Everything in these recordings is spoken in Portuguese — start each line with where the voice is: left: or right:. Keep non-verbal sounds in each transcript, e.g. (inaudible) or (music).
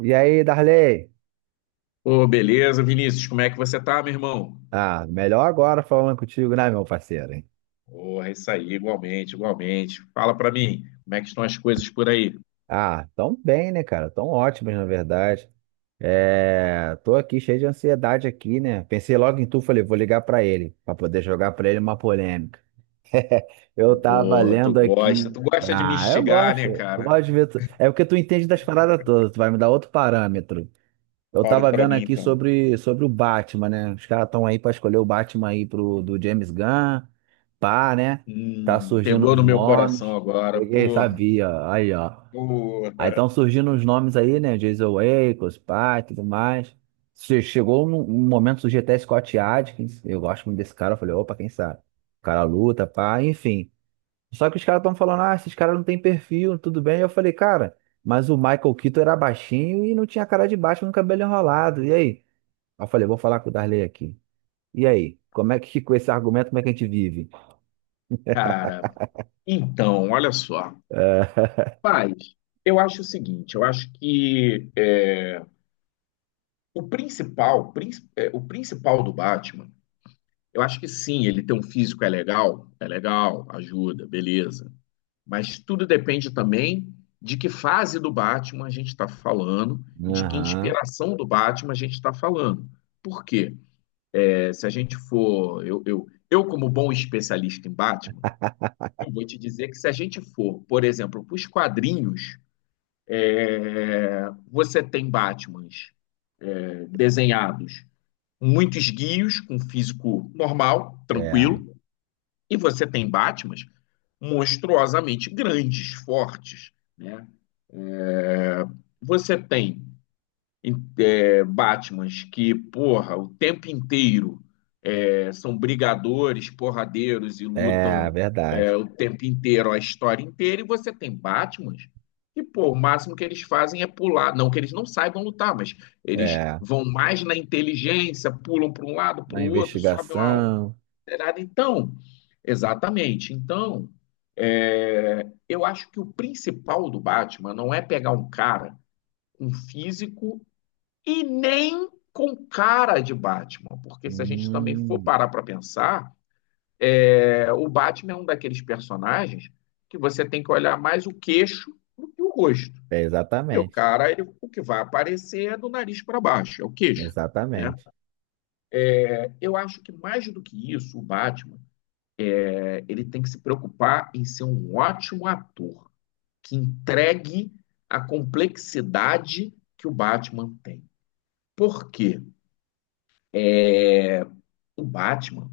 right: E aí, Darley?
left: Ô, beleza, Vinícius, como é que você tá, meu irmão?
right: Ah, melhor agora falando contigo, né, meu parceiro? Hein?
left: Porra, isso aí, igualmente, igualmente. Fala pra mim, como é que estão as coisas por aí?
right: Ah, tão bem, né, cara? Tão ótimos, na verdade. É, tô aqui cheio de ansiedade aqui, né? Pensei logo em tu, falei, vou ligar pra ele, pra poder jogar pra ele uma polêmica. Eu tava
left: Porra, tu
right: lendo
left: gosta,
right: aqui.
left: tu gosta de me
right: Ah, eu
left: instigar, né,
right: gosto. Eu
left: cara?
right: gosto de ver. É porque tu entende das paradas todas, tu vai me dar outro parâmetro. Eu
left: Fale
right: tava
left: pra
right: vendo
left: mim,
right: aqui
left: então.
right: sobre o Batman, né? Os caras estão aí pra escolher o Batman aí pro, do James Gunn, pá, né? Tá surgindo
left: Pegou
right: os
left: no meu coração
right: nomes.
left: agora,
right: Peguei,
left: porra,
right: sabia, aí, ó. Aí
left: porra.
right: estão surgindo os nomes aí, né? Jason Ackles, pá, e tudo mais. Chegou um momento, surgiu até Scott Adkins. Eu gosto muito desse cara. Eu falei, opa, quem sabe? O cara luta, pá, enfim. Só que os caras estão falando, ah, esses caras não têm perfil, tudo bem. Eu falei, cara, mas o Michael Keaton era baixinho e não tinha cara de baixo no cabelo enrolado. E aí? Aí eu falei, vou falar com o Darley aqui. E aí? Como é que com esse argumento, como é que a gente vive?
left: Cara, então, olha só.
right: (laughs)
left: Paz, eu acho o seguinte, eu acho que é, o principal, prin- é, o principal do Batman. Eu acho que sim, ele ter um físico é legal, ajuda, beleza. Mas tudo depende também de que fase do Batman a gente está falando e de que
right: Aham,
left: inspiração do Batman a gente está falando. Por quê? Se a gente for. Eu, como bom especialista em Batman, eu vou te dizer que se a gente for, por exemplo, para os quadrinhos, você tem Batmans desenhados muito esguios, com físico normal,
right: é,
left: tranquilo. E você tem Batmans monstruosamente grandes, fortes. Né? É, você tem Batmans que, porra, o tempo inteiro são brigadores, porradeiros e
right: é,
left: lutam
right: verdade.
left: o tempo inteiro, a história inteira, e você tem Batmans que, pô, o máximo que eles fazem é pular. Não que eles não saibam lutar, mas eles
right: É,
left: vão mais na inteligência, pulam para um lado, para
right: na
left: o outro, sobem uma.
right: investigação.
left: Então, exatamente. Então, eu acho que o principal do Batman não é pegar um cara com físico e nem com cara de Batman, porque se a gente também for
right: Hum,
left: parar para pensar, o Batman é um daqueles personagens que você tem que olhar mais o queixo do que o rosto.
right: é
left: E o
right: exatamente,
left: cara, o que vai aparecer é do nariz para baixo, é o queixo. Né?
right: exatamente.
left: Eu acho que mais do que isso, o Batman, ele tem que se preocupar em ser um ótimo ator que entregue a complexidade que o Batman tem. Por quê? O Batman,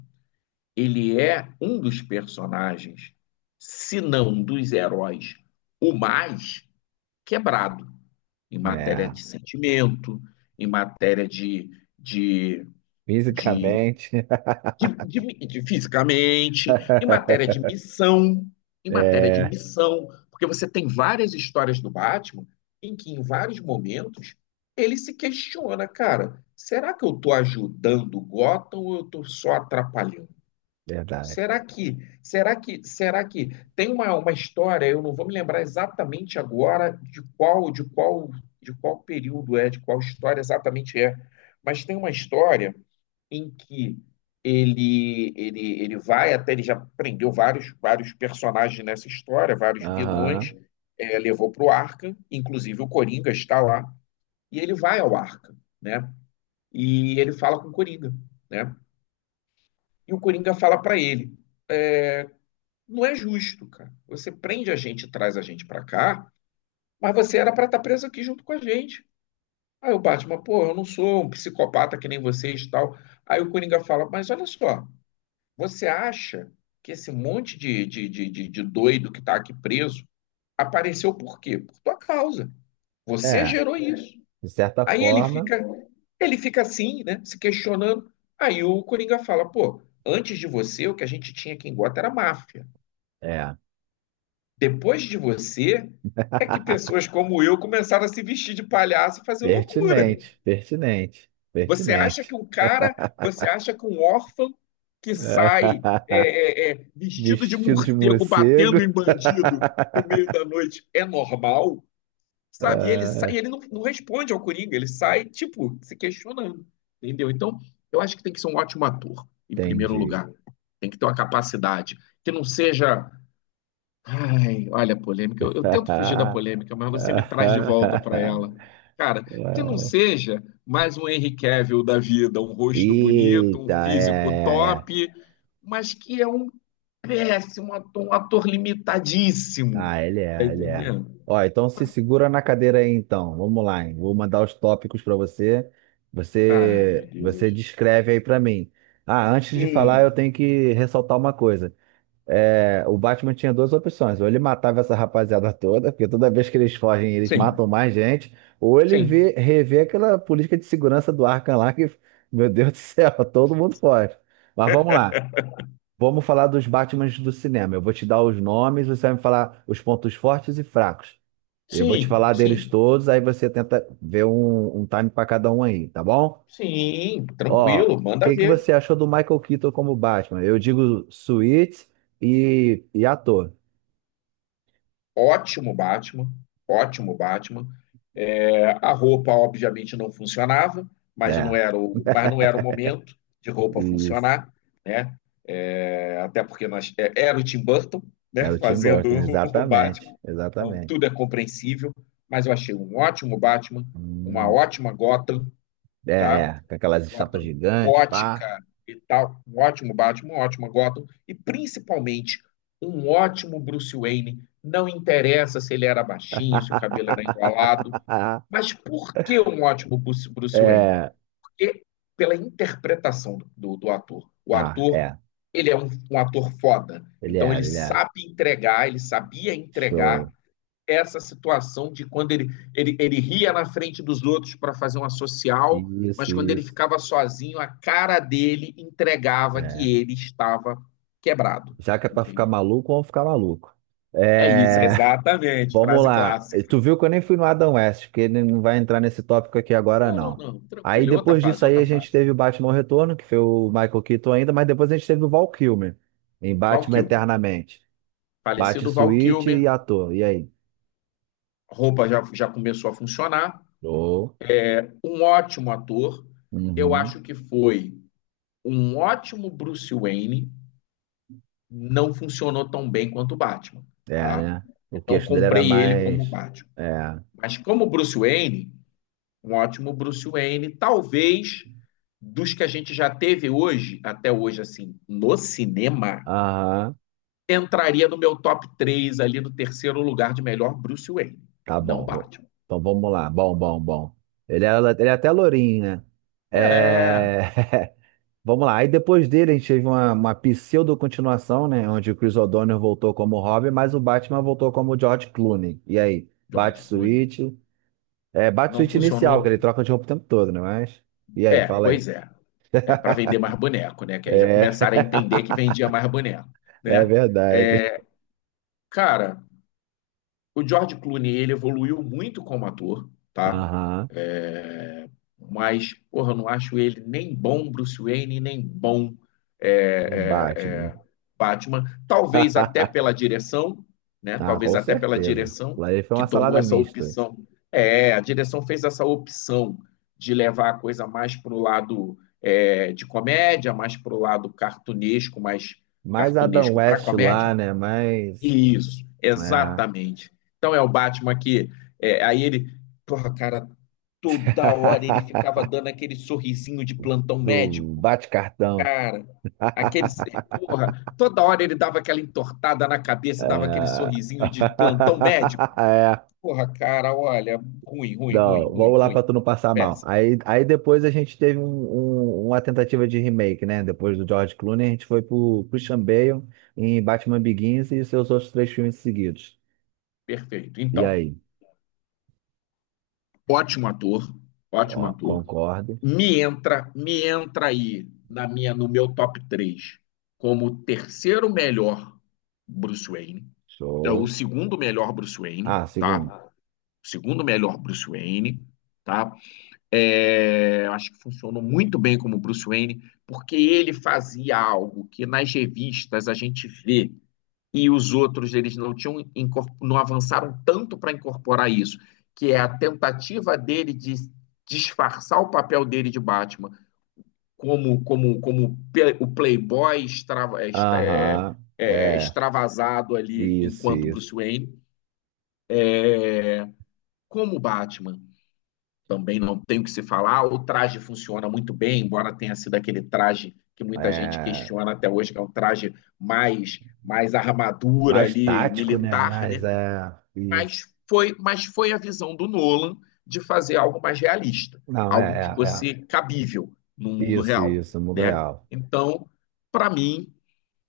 left: ele é um dos personagens, se não um dos heróis, o mais quebrado em matéria
right: É,
left: de sentimento, em matéria de, de,
right: fisicamente.
left: de fisicamente, em matéria
right: (laughs)
left: de missão, em matéria de
right: É,
left: missão, porque você tem várias histórias do Batman em que em vários momentos ele se questiona, cara, será que eu estou ajudando o Gotham ou eu estou só atrapalhando?
right: verdade.
left: Será que tem uma história, eu não vou me lembrar exatamente agora de qual período é, de qual história exatamente é, mas tem uma história em que ele vai até ele já prendeu vários personagens nessa história, vários vilões,
right: Aham,
left: levou para o Arca, inclusive o Coringa está lá, e ele vai ao Arca, né? E ele fala com o Coringa, né? E o Coringa fala para ele: não é justo, cara. Você prende a gente, traz a gente pra cá, mas você era pra estar preso aqui junto com a gente. Aí o Batman, pô, eu não sou um psicopata que nem vocês e tal. Aí o Coringa fala, mas olha só, você acha que esse monte de doido que tá aqui preso apareceu por quê? Por tua causa. Você
right: é,
left: gerou isso.
right: de certa
left: Aí
right: forma.
left: ele fica assim, né, se questionando. Aí o Coringa fala, pô, antes de você, o que a gente tinha aqui em Gota era máfia.
right: É.
left: Depois de você, é que
right: (laughs)
left: pessoas como eu começaram a se vestir de palhaço e fazer loucura.
right: Pertinente, pertinente,
left: Você acha que
right: pertinente.
left: um cara, você acha que um órfão que sai
right: (laughs)
left: vestido de
right: Vestido de
left: morcego
right: morcego.
left: batendo em bandido
right: (laughs)
left: no meio da noite é normal? Sabe? E ele
right: Ah,
left: sai, ele não, não responde ao Coringa, ele sai, tipo, se questionando, entendeu? Então, eu acho que tem que ser um ótimo ator, em primeiro
right: entendi.
left: lugar. Tem que ter uma capacidade que não seja. Ai, olha a polêmica. Eu tento fugir da polêmica, mas você me traz de volta para
right: (laughs)
left: ela. Cara, que não seja mais um Henry Cavill da vida, um rosto bonito, um
right: Eita, é,
left: físico
right: é, é.
left: top, mas que é um péssimo ator, um ator limitadíssimo.
right: Ah, ele
left: Tá
right: é, ele é.
left: entendendo?
right: Ó, então se segura na cadeira aí, então. Vamos lá, hein? Vou mandar os tópicos para você.
left: Ah,
right: Você,
left: meu
right: você
left: Deus.
right: descreve aí para mim. Ah, antes de falar, eu
left: Hum,
right: tenho que ressaltar uma coisa. É, o Batman tinha duas opções. Ou ele matava essa rapaziada toda, porque toda vez que eles fogem, eles matam
left: sim,
right: mais gente, ou ele
left: sim,
right: vê, revê aquela política de segurança do Arkham lá, que, meu Deus do céu, (laughs) todo mundo foge. Mas vamos lá. Vamos falar dos Batmans do cinema. Eu vou te dar os nomes, você vai me falar os pontos fortes e fracos. Eu vou te
left: sim,
right: falar deles
left: sim,
right: todos, aí você tenta ver um time para cada um aí, tá bom?
left: sim,
right: Ó, o
left: tranquilo, manda
right: que que
left: ver.
right: você achou do Michael Keaton como Batman? Eu digo suíte e ator.
left: Ótimo Batman, ótimo Batman. É, a roupa, obviamente, não funcionava, mas não
right: É,
left: era o, mas não
right: (laughs)
left: era o momento de roupa
right: isso.
left: funcionar, né? É, até porque nós, é, era o Tim Burton, né,
right: Era o Tim
left: fazendo
right: Burton,
left: (laughs) o
right: exatamente,
left: Batman, então
right: exatamente.
left: tudo é compreensível, mas eu achei um ótimo Batman, uma
right: Hum,
left: ótima Gotham,
right: é,
left: tá?
right: é, com aquelas estátuas
left: Gotham
right: gigantes, pá.
left: gótica e tal. Um ótimo Batman, um ótimo Gotham. E principalmente um ótimo Bruce Wayne. Não interessa se ele era baixinho, se o cabelo era
right: (laughs)
left: enrolado. Mas por que um ótimo Bruce Wayne?
right: É,
left: Porque pela interpretação do ator. O
right: ah,
left: ator,
right: é,
left: ele é um ator foda.
right: ele
left: Então ele
right: era, ele era.
left: sabe entregar, ele sabia entregar
right: Show.
left: essa situação de quando ele, ele ria na frente dos outros para fazer uma social,
right: Isso,
left: mas quando ele
right: isso.
left: ficava sozinho, a cara dele entregava
right: É.
left: que ele estava quebrado,
right: Já que é pra ficar
left: entendeu?
right: maluco, vamos ficar maluco.
left: É isso,
right: É.
left: exatamente,
right: Vamos
left: frase
right: lá. E
left: clássica.
right: tu viu que eu nem fui no Adam West, porque ele não vai entrar nesse tópico aqui agora,
left: Não, não,
right: não.
left: não,
right: Aí
left: tranquilo, é outra
right: depois disso
left: fase,
right: aí
left: outra
right: a gente
left: fase.
right: teve o Batman Retorno, que foi o Michael Keaton ainda, mas depois a gente teve o Val Kilmer em
left: Val
right: Batman
left: Kilmer,
right: Eternamente. Batman
left: falecido Val
right: Suíte
left: Kilmer,
right: e ator. E aí?
left: roupa já, já começou a funcionar,
right: Oh.
left: um ótimo ator, eu
right: Uhum.
left: acho que foi um ótimo Bruce Wayne, não funcionou tão bem quanto o Batman,
right: É,
left: tá?
right: né? O
left: Não
right: queixo dele era
left: comprei ele como
right: mais.
left: Batman.
right: É.
left: Mas como Bruce Wayne, um ótimo Bruce Wayne, talvez dos que a gente já teve hoje, até hoje, assim, no cinema,
right: Aham.
left: entraria no meu top 3 ali no terceiro lugar de melhor Bruce Wayne.
right: Tá
left: Não
right: bom.
left: Batman.
right: Então vamos lá. Bom, bom, bom. Ele era, ele é até lourinho, né?
left: É,
right: É. (laughs) Vamos lá. Aí depois dele a gente teve uma pseudo-continuação, né? Onde o Chris O'Donnell voltou como Robin, mas o Batman voltou como George Clooney. E aí?
left: George Clooney.
right: Bat-Switch. É,
left: Não
right: Bat-Switch inicial, que
left: funcionou.
right: ele troca de roupa o tempo todo, né? Mas. E aí,
left: É,
right: fala aí.
left: pois é. É para vender mais boneco, né? Que aí já
right: É,
left: começaram a
right: (laughs)
left: entender que vendia mais boneco,
right: é
left: né?
right: verdade.
left: É, cara, o George Clooney, ele evoluiu muito como ator, tá?
right: Aham.
left: É, mas, porra, eu não acho ele nem bom Bruce Wayne, nem bom é,
right: Do
left: é,
right: Batman.
left: é, Batman. Talvez até pela
right: (laughs)
left: direção, né?
right: Ah,
left: Talvez
right: com
left: até pela
right: certeza.
left: direção
right: Lá ele foi
left: que
right: uma
left: tomou
right: salada
left: essa
right: mista.
left: opção. É, a direção fez essa opção de levar a coisa mais para o lado de comédia, mais para o lado cartunesco, mais
right: Mais Adam
left: cartunesco para
right: West lá,
left: comédia.
right: né? Mais.
left: Isso,
right: É.
left: exatamente. Então é o Batman que. Aí ele. Porra, cara, toda hora ele ficava
right: (laughs)
left: dando aquele sorrisinho de plantão
right: Do
left: médico.
right: bate-cartão.
left: Cara, aquele.
right: (laughs)
left: Porra, toda hora ele dava aquela entortada na cabeça, dava aquele
right: É...
left: sorrisinho de plantão médico.
right: (laughs) É.
left: Porra, cara, olha, ruim, ruim, ruim,
right: Não,
left: ruim,
right: vamos lá pra
left: ruim.
right: tu não passar mal.
left: Péssimo,
right: Aí, aí depois a gente teve uma tentativa de remake, né? Depois do George Clooney, a gente foi pro Christian Bale em Batman Begins e seus outros três filmes seguidos.
left: perfeito.
right: E
left: Então,
right: aí?
left: ótimo ator, ótimo
right: Ó,
left: ator.
right: concordo.
left: Me entra, me entra aí na minha, no meu top 3 como o terceiro melhor Bruce Wayne. É o
right: Show.
left: segundo melhor Bruce Wayne,
right: Ah, segundo.
left: tá? O segundo melhor Bruce Wayne, tá? É, acho que funcionou muito bem como Bruce Wayne, porque ele fazia algo que nas revistas a gente vê e os outros eles não tinham não avançaram tanto para incorporar isso, que é a tentativa dele de disfarçar o papel dele de Batman como o playboy
right: Aham. É.
left: extravasado ali
right: Isso,
left: enquanto Bruce
right: isso.
left: Wayne, como Batman. Também não tem o que se falar. O traje funciona muito bem, embora tenha sido aquele traje que muita gente
right: É.
left: questiona até hoje, que é um traje mais armadura
right: Mais
left: ali
right: tático, né?
left: militar,
right: Mas
left: né?
right: é. Isso.
left: Mas foi a visão do Nolan de fazer algo mais realista,
right: Não,
left: algo
right: é,
left: que
right: é, é.
left: fosse cabível no mundo
right: Isso,
left: real,
right: isso. Mundo
left: né?
right: real.
left: Então, para mim,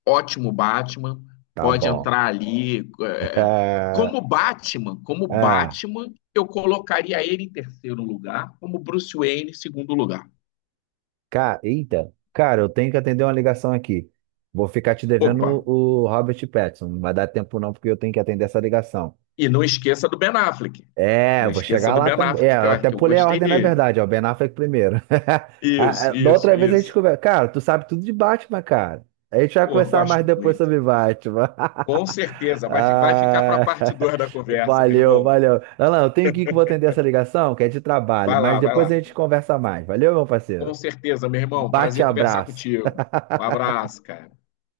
left: ótimo Batman,
right: Tá
left: pode
right: bom.
left: entrar ali.
right: (laughs) Ah,
left: Como
right: ah,
left: Batman, eu colocaria ele em terceiro lugar, como Bruce Wayne em segundo lugar.
right: cara, eita. Cara, eu tenho que atender uma ligação aqui. Vou ficar te devendo
left: Opa,
right: o Robert Pattinson. Não vai dar tempo não, porque eu tenho que atender essa ligação.
left: e não esqueça do Ben Affleck.
right: É,
left: Não
right: eu vou
left: esqueça
right: chegar
left: do
right: lá
left: Ben
right: também. É,
left: Affleck, que,
right: eu
left: ó,
right: até
left: que eu
right: pulei a
left: gostei
right: ordem, na
left: dele.
right: verdade. Ó, Ben Affleck primeiro. (laughs) Ah,
left: Isso,
right: ah, da
left: isso,
right: outra vez a gente
left: isso.
right: conversa. Cara, tu sabe tudo de Batman, cara. A gente vai
left: Pô,
right: conversar mais
left: gosto
right: depois
left: muito.
right: sobre Batman. (laughs)
left: Com certeza, vai, vai ficar para a
right: Ah,
left: parte 2 da
right: (laughs)
left: conversa, meu
right: valeu,
left: irmão.
right: valeu. Alan, eu tenho que ir que eu vou atender essa ligação, que é de trabalho.
left: Vai
right: Mas
left: lá, vai
right: depois a
left: lá.
right: gente conversa mais. Valeu, meu parceiro.
left: Com certeza, meu irmão. Prazer conversar
right: Bate-abraço.
left: contigo. Um abraço, cara.